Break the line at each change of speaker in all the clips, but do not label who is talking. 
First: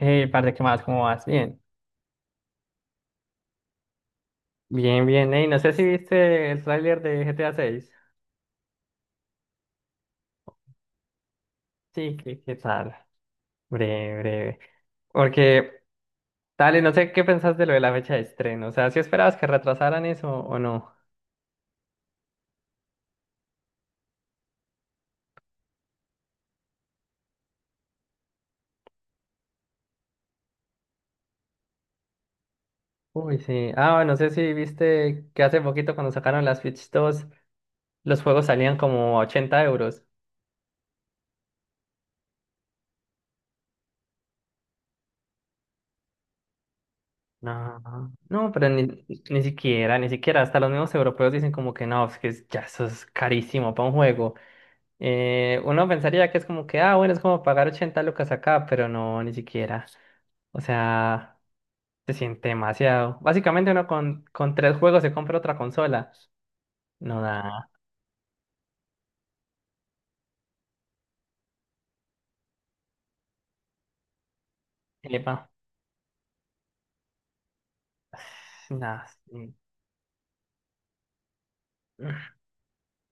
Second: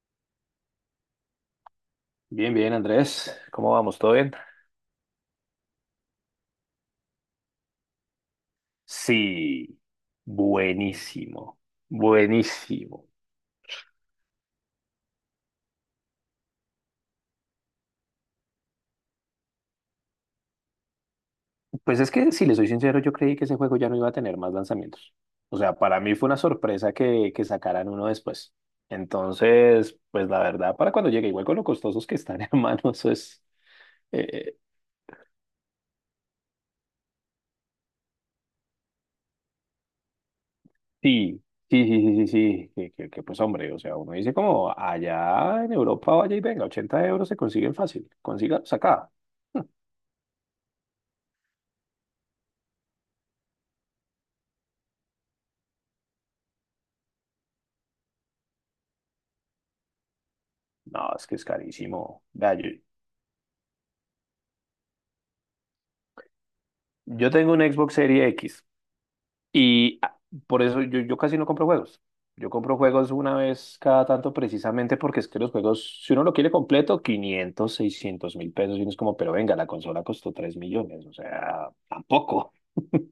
Hey, parce, ¿qué más? ¿Cómo vas? Bien.
Bien, bien, Andrés. ¿Cómo vamos? ¿Todo bien?
Bien, bien. Hey, no sé si viste el tráiler de GTA 6.
Sí, buenísimo,
Sí, ¿qué tal?
buenísimo.
Breve, breve. Porque, dale, no sé qué pensás de lo de la fecha de estreno. ¿O sea, si esperabas que retrasaran eso o no?
Pues es que, si le soy sincero, yo creí que ese juego ya no iba a tener más lanzamientos. O sea, para mí fue una sorpresa que sacaran uno después. Entonces, pues la verdad, para cuando llegue, igual con lo costosos que están, hermano, eso
Uy,
es...
sí. Ah, no
eh,
sé si
eh,
viste que hace poquito cuando sacaron las Switch dos los juegos salían como a 80 euros.
sí, sí, sí, sí, sí, sí, pues hombre, o sea, uno dice como, allá en Europa, vaya y venga, 80 euros se consiguen
No,
fácil,
no, pero
consígalos
ni,
acá.
ni siquiera, ni siquiera. Hasta los mismos europeos dicen como que no, es que ya eso es carísimo para un juego. Uno pensaría que es como que, ah, bueno, es como pagar 80 lucas acá, pero no, ni siquiera. O
No, es que
sea,
es carísimo.
se siente
Vea, yo,
demasiado. Básicamente uno con tres juegos se compra otra consola. No
Yo tengo un
da,
Xbox Series X y ah, por eso yo casi no compro juegos. Yo compro juegos una vez cada tanto precisamente porque es
epa,
que los juegos, si uno lo quiere completo, 500, 600 mil pesos y uno es
nada,
como, pero
sí,
venga, la consola costó 3 millones, o sea, tampoco.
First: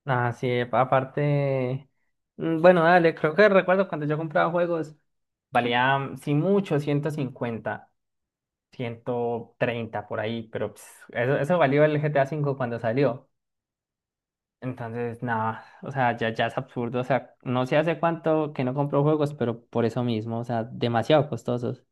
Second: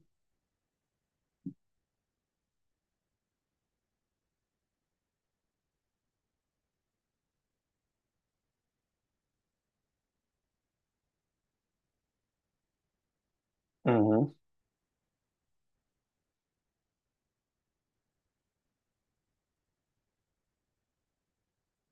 nada, sí, epa, aparte, bueno, dale, creo que recuerdo cuando yo compraba juegos, valía, sí mucho, 150 130 por ahí, pero pues, eso valió el GTA cinco cuando salió.
Ujú.
Entonces, nada, o sea, ya es absurdo. O sea, no sé hace cuánto que no compro juegos, pero por eso mismo, o sea, demasiado costosos.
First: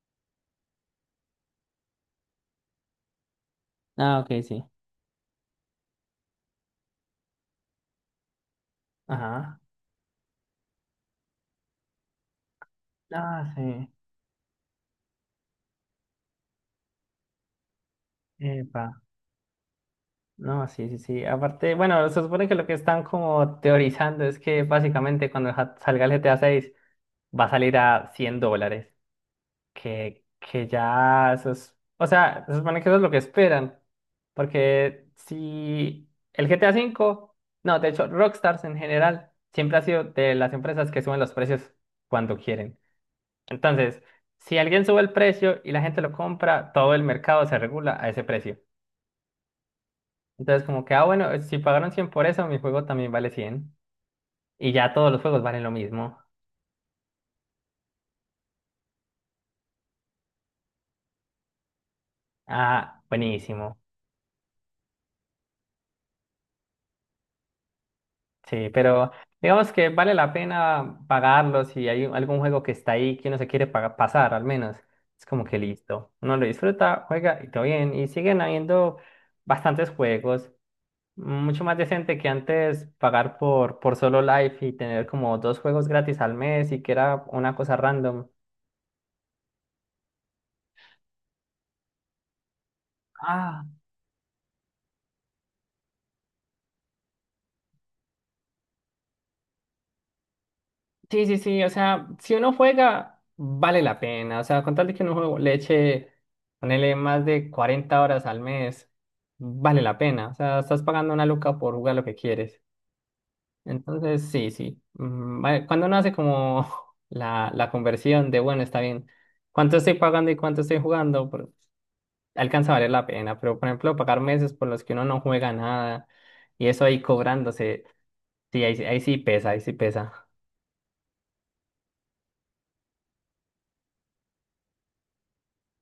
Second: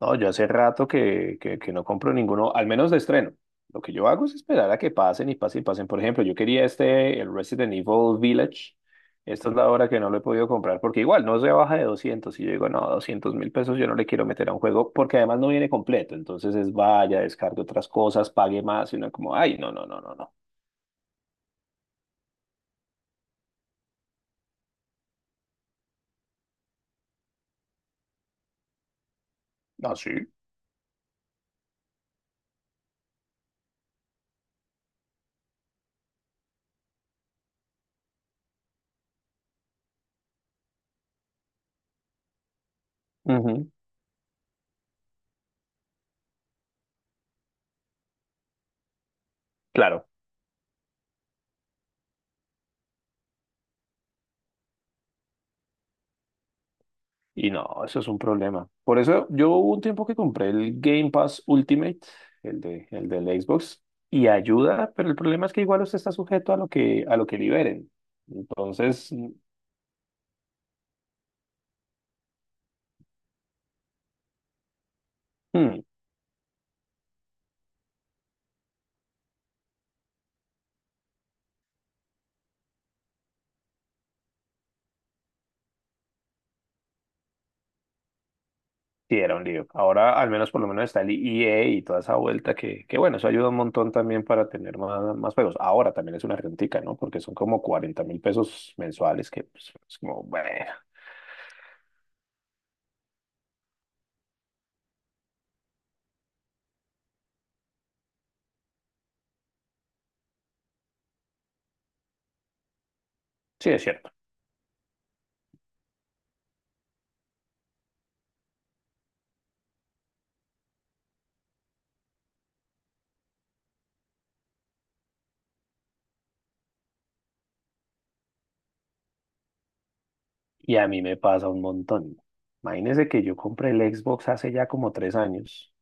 No, yo hace rato que no compro ninguno, al menos de estreno. Lo que yo
Ah,
hago es
ok, sí.
esperar a que pasen y pasen y pasen. Por ejemplo, yo quería este, el Resident Evil Village. Esta es
Ajá.
la hora que no lo he podido comprar porque igual no se baja de 200. Y yo digo, no, doscientos mil
Ah,
pesos yo
sí.
no le quiero meter a un juego porque además no viene completo. Entonces es vaya, descargue otras cosas, pague
Epa.
más. Y uno como, ay, no, no, no, no, no.
No, sí, sí, sí. Aparte, bueno, se supone que lo que están como teorizando es que básicamente cuando salga el GTA 6 va a salir a 100 dólares.
Ah,
que,
sí.
que ya eso es, o sea, se supone que eso es lo que esperan, porque si el GTA cinco no, de hecho, Rockstars en general siempre ha sido de las empresas que suben los precios cuando quieren.
Ujú.
Entonces, si alguien sube el precio y la gente lo compra, todo el mercado se regula a ese precio.
Claro.
Entonces, como que, ah, bueno, si pagaron 100 por eso, mi juego también vale 100 y ya todos los juegos valen lo mismo.
Y no, eso es un problema. Por eso yo hubo un tiempo que compré el Game Pass Ultimate, el de,
Ah,
el del
buenísimo.
Xbox, y ayuda, pero el problema es que igual usted está sujeto a lo que liberen.
Sí, pero
Entonces,
digamos que vale la pena pagarlo si hay algún juego que está ahí que uno se quiere pasar, al menos. Es como que
hmm,
listo. Uno lo disfruta, juega y todo bien. Y siguen habiendo bastantes juegos. Mucho más decente que antes pagar por solo Life y tener como dos juegos gratis al mes y que era una cosa random.
sí era un lío. Ahora al menos por lo menos está el EA y toda esa vuelta que bueno, eso ayuda un
Ah,
montón también para tener más, más juegos. Ahora también es una rentica, ¿no? Porque son como 40 mil pesos mensuales que pues, es como, bueno,
sí, sí, sí, o sea, si uno juega, vale la pena, o sea, con tal de que uno juego le eche, ponele más de 40 horas al mes, vale la pena, o sea, estás pagando una luca por jugar lo que quieres.
sí es cierto.
Entonces, sí, sí, vale, cuando uno hace como la conversión de, bueno, está bien, ¿cuánto estoy pagando y cuánto estoy jugando? Por- alcanza a valer la pena, pero por ejemplo, pagar meses por los que uno no juega nada y eso ahí cobrándose, sí, ahí, ahí sí pesa, ahí sí pesa.
Y a mí me pasa un montón. Imagínese que yo compré el Xbox hace ya como 3 años.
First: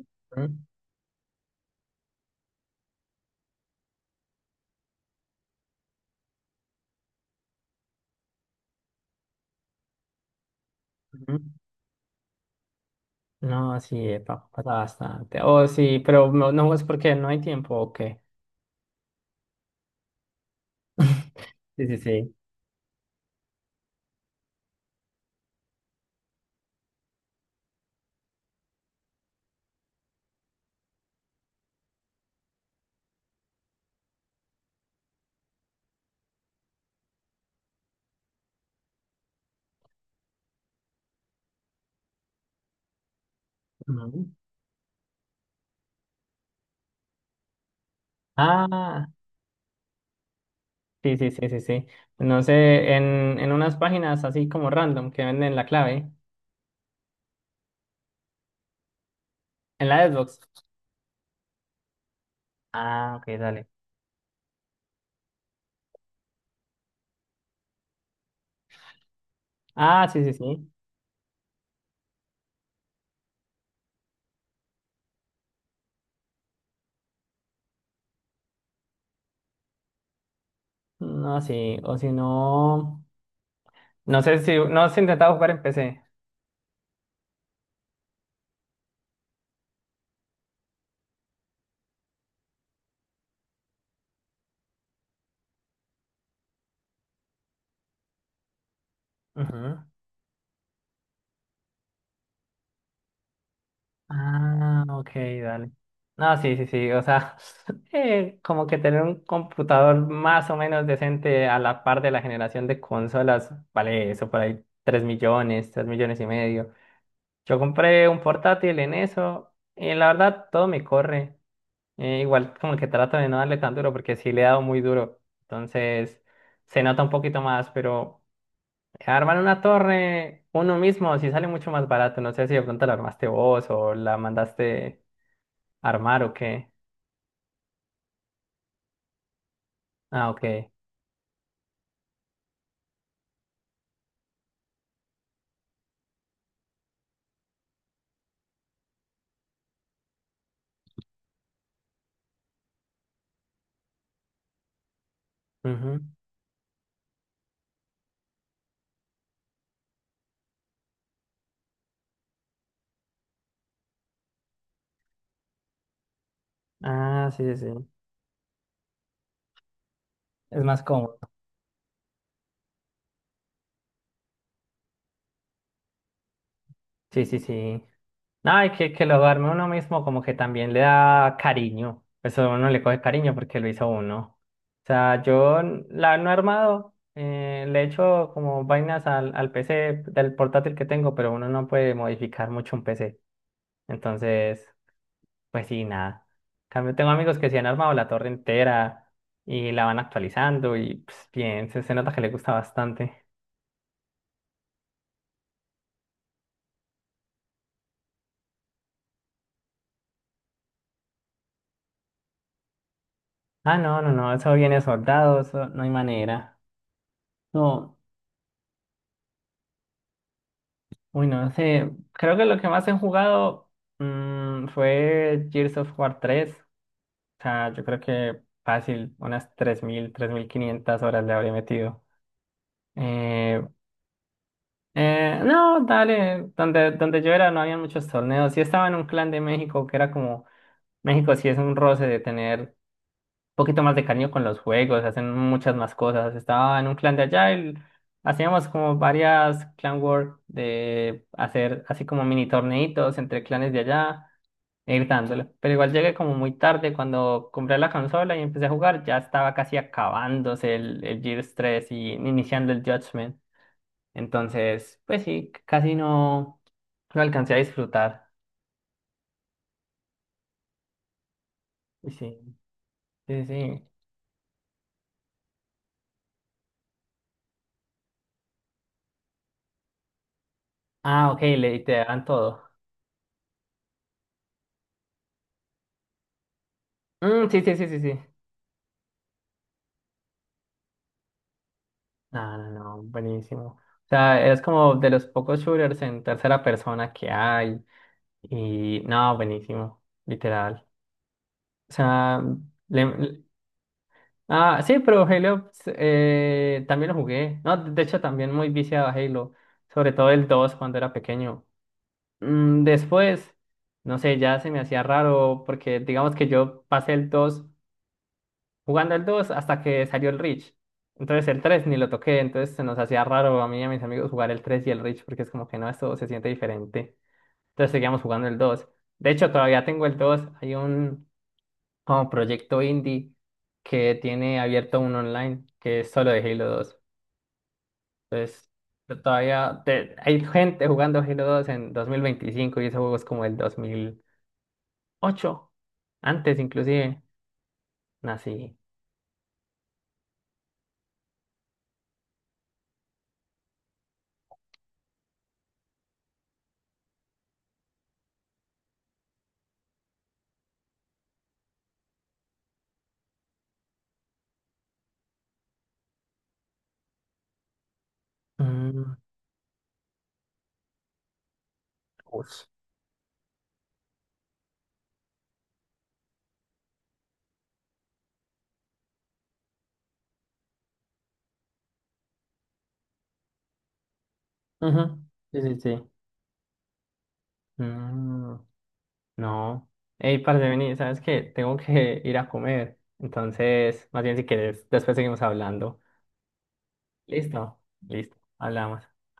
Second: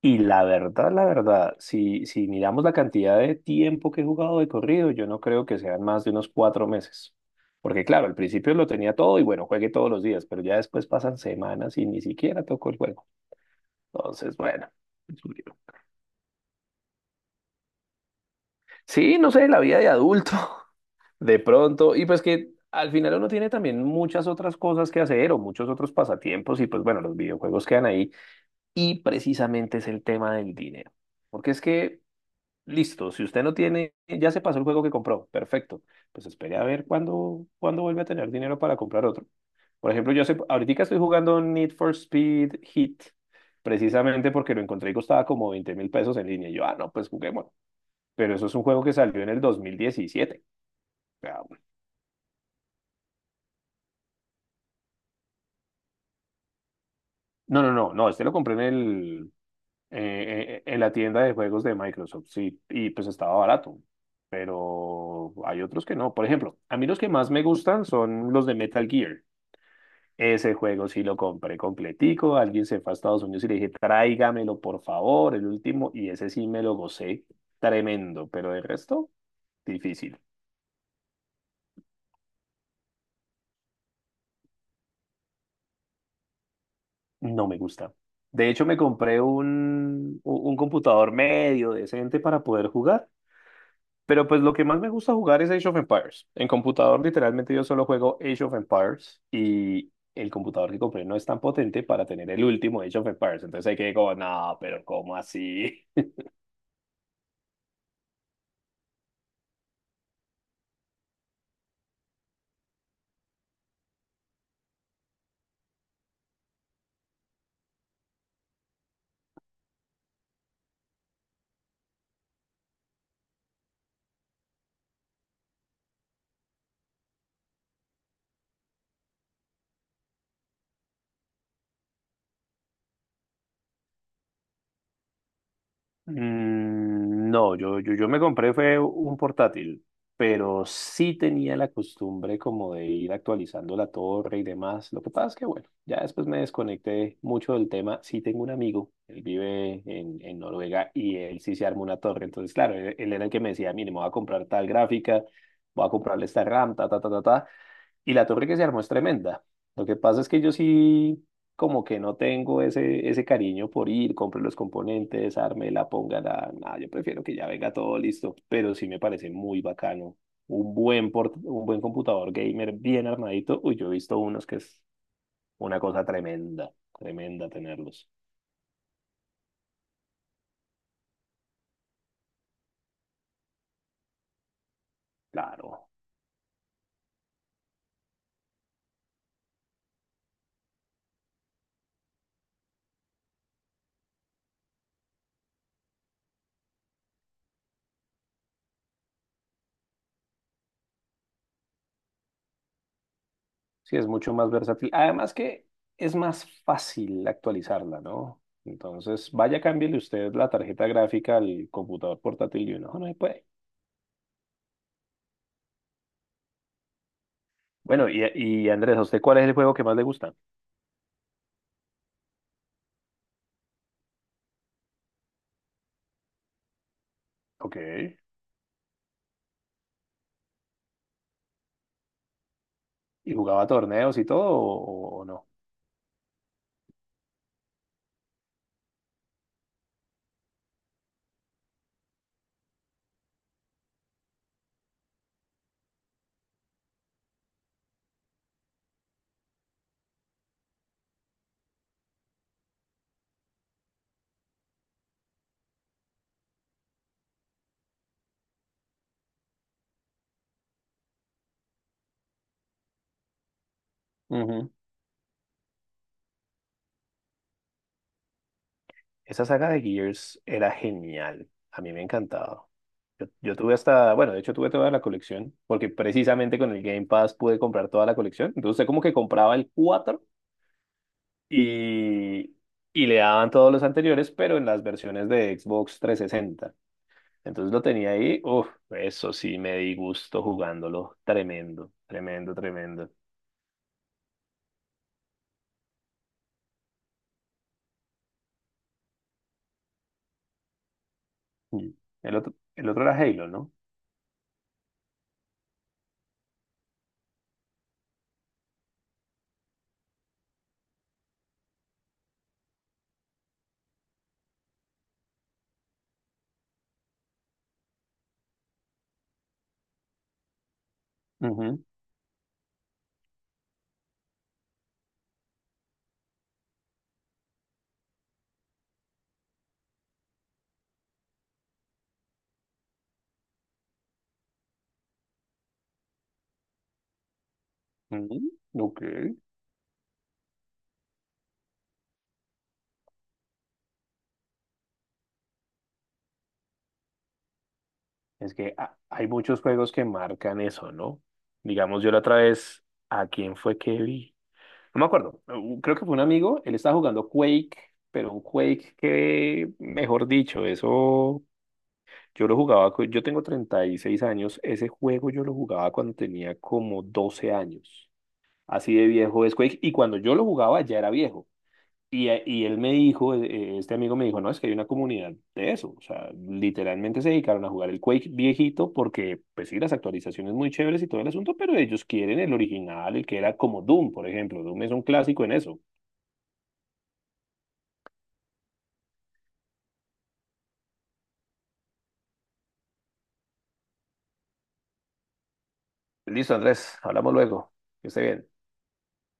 Y
Ujú.
la verdad, si, si miramos la cantidad de tiempo que he jugado de corrido, yo no creo que sean más de unos 4 meses. Porque claro, al principio lo tenía todo y bueno, juegué todos los días, pero ya después pasan
Ujú.
semanas y ni siquiera toco el juego.
No, sí,
Entonces,
epa,
bueno.
pasa
Es un
bastante.
lío.
Oh, sí, pero no, no es porque no hay tiempo, ¿o qué?
Sí, no sé, la vida de adulto, de
Sí,
pronto.
sí,
Y pues
sí.
que al final uno tiene también muchas otras cosas que hacer o muchos otros pasatiempos y pues bueno, los videojuegos quedan ahí. Y precisamente es el tema del dinero. Porque es que, listo, si usted no tiene, ya se pasó el juego que compró, perfecto. Pues espere a ver cuándo, cuándo vuelve a tener dinero para comprar otro. Por ejemplo, yo sé, ahorita estoy jugando Need for Speed Heat,
Ujú.
precisamente porque lo encontré y costaba como 20 mil pesos en línea. Y yo, ah, no, pues juguemos. Pero eso es un juego que
Ah,
salió en el 2017.
sí,
O
sí,
sea,
sí, sí, sí. No sé, en unas páginas así como random que venden la clave,
no, no, no, no, este lo compré en el
en la Xbox.
en la tienda de juegos de Microsoft, sí, y pues
Ah,
estaba
ok, dale.
barato, pero hay otros que no. Por ejemplo, a mí los que más me gustan son los de Metal Gear.
Ah, sí, sí,
Ese
sí.
juego sí lo compré completico, alguien se fue a Estados Unidos y le dije, tráigamelo por favor, el último, y ese sí me lo gocé, tremendo, pero el resto, difícil,
No, sí, o si no, no sé si, no has intentado jugar en PC.
no me gusta. De hecho, me compré un, un computador medio decente para poder jugar. Pero pues lo que más me gusta jugar es Age of Empires. En computador literalmente yo solo juego Age of Empires
Ujú.
y el computador que compré no es tan potente para tener el último Age of Empires. Entonces hay que como, no,
Ah,
pero
ok,
¿cómo
dale.
así?
No, sí, sí, sí, o sea, como que tener un computador más o menos decente a la par de la generación de consolas, vale eso por ahí, 3 millones, 3 millones y medio. Yo compré un portátil en eso y la verdad todo me corre. Igual como que trato de no darle tan duro porque sí le he dado muy duro, entonces se nota un poquito más, pero armar una torre uno mismo sí sale mucho más barato. No sé si de pronto la armaste vos o la mandaste. ¿Armar o qué?
No, yo me compré fue un portátil,
Ah,
pero
ok.
sí tenía la costumbre como de ir actualizando la torre y demás. Lo que pasa es que, bueno, ya después me desconecté mucho del tema. Sí tengo un amigo, él vive en Noruega y él sí se armó una torre. Entonces, claro, él era el que me decía, mire, me voy a comprar tal gráfica, voy a
Ujú.
comprarle esta RAM, ta, ta, ta, ta, ta. Y la torre que se armó es tremenda. Lo que pasa es que yo sí, como que no tengo ese cariño por ir, compre los componentes, la, ponga la, nada, yo prefiero
Ah,
que
sí,
ya
sí,
venga
sí.
todo listo. Pero sí me parece muy bacano.
Es
Un
más
buen,
cómodo.
un buen computador gamer bien armadito. Uy, yo he visto unos que es una cosa tremenda,
Sí, sí,
tremenda
sí.
tenerlos.
No, y que lo arme uno mismo como que también le da cariño. Eso uno le coge cariño porque lo hizo uno. O sea, yo
Claro.
la no he armado, le he hecho como vainas al, PC del portátil que tengo, pero uno no puede modificar mucho un PC. Entonces, pues sí, nada. En cambio, tengo amigos que sí han armado la torre entera y la van actualizando y pues, bien, se nota que le gusta bastante.
Sí, es mucho más versátil. Además que es más fácil actualizarla, ¿no? Entonces, vaya, cámbiele usted la tarjeta gráfica al computador portátil y uno "Oh, no se puede".
Ah, no, no, no, eso viene soldado, eso no hay manera. No,
Bueno, y Andrés, ¿a usted cuál es el juego que más le gusta?
uy, no sé. Creo que lo que más he jugado fue Gears of War tres. O sea,
Ok.
yo creo que fácil, unas tres mil tres mil quinientas horas le habría metido.
¿Y
Eh,
jugaba torneos y todo o no?
no, dale, donde yo era no había muchos torneos. Sí estaba en un clan de México que era como, México sí es un roce de tener poquito más de cariño con los juegos, hacen muchas más cosas. Estaba en un clan de Agile, hacíamos como varias clan war de hacer así como mini torneitos entre clanes de allá e ir dándole. Pero igual llegué como muy tarde cuando compré la consola y empecé a jugar, ya estaba casi acabándose el Gears 3 y iniciando el Judgment.
Ujú.
Entonces, pues sí, casi no, no alcancé a disfrutar.
Esa saga de Gears era genial. A mí me
Y sí,
encantaba. Yo,
sí,
yo tuve
sí.
hasta, bueno, de hecho tuve toda la colección, porque precisamente con el Game Pass pude comprar toda la colección. Entonces, usted como que compraba el 4.
Ah, ok, le te dan
Y,
todo.
y le daban todos los anteriores, pero en las versiones de Xbox 360.
Mm, sí,
Entonces
sí,
lo
sí, sí,
tenía
sí.
ahí, uff, eso sí me di gusto jugándolo, tremendo, tremendo,
No, no, no,
tremendo.
buenísimo. O sea, es como de los pocos shooters en tercera persona que hay. Y no, buenísimo, literal.
Mm.
O
El
sea,
otro, el otro
le-
era
le-
Halo, ¿no?
ah, sí, pero Halo también lo jugué. No, de hecho, también muy viciado a Halo, sobre todo el 2 cuando era pequeño. Mm, después, no sé, ya se me hacía raro porque digamos que yo pasé el 2 jugando el 2 hasta que salió el Reach. Entonces el
Ujú,
3 ni lo toqué, entonces se nos hacía raro a mí y a mis amigos jugar el 3 y el Reach porque es como que no, esto se siente diferente. Entonces seguíamos jugando el dos. De hecho, todavía tengo el dos. Hay un como proyecto indie que tiene abierto un online que es solo de Halo dos.
ujú.
Entonces
Ok.
yo todavía hay gente jugando Halo dos en 2025 y ese juego es como el 2008. Antes inclusive.
Es que
Así.
hay muchos juegos que marcan eso, ¿no? Digamos, yo la otra vez, ¿a quién fue que vi? No me acuerdo, creo que fue un amigo, él estaba jugando Quake, pero un Quake que, mejor dicho, eso. Yo lo jugaba, yo tengo 36 años, ese juego yo lo jugaba cuando tenía como 12 años, así de
Mm,
viejo es Quake, y cuando yo lo jugaba ya era viejo.
ush.
Y él me dijo, este amigo me dijo, no, es que hay una comunidad de eso, o sea, literalmente se dedicaron a jugar el Quake viejito porque, pues sí, las actualizaciones muy chéveres y todo el asunto, pero ellos quieren el original, el que era como Doom, por ejemplo, Doom es un
Ujú.
clásico en
Sí, sí,
eso.
sí. Mm, no. Ey, parce, vení, ¿sabes qué? Tengo que ir a comer. Entonces, más bien si quieres, después seguimos hablando.
Listo, Andrés, hablamos luego,
Listo,
que esté
listo,
bien.
hablamos.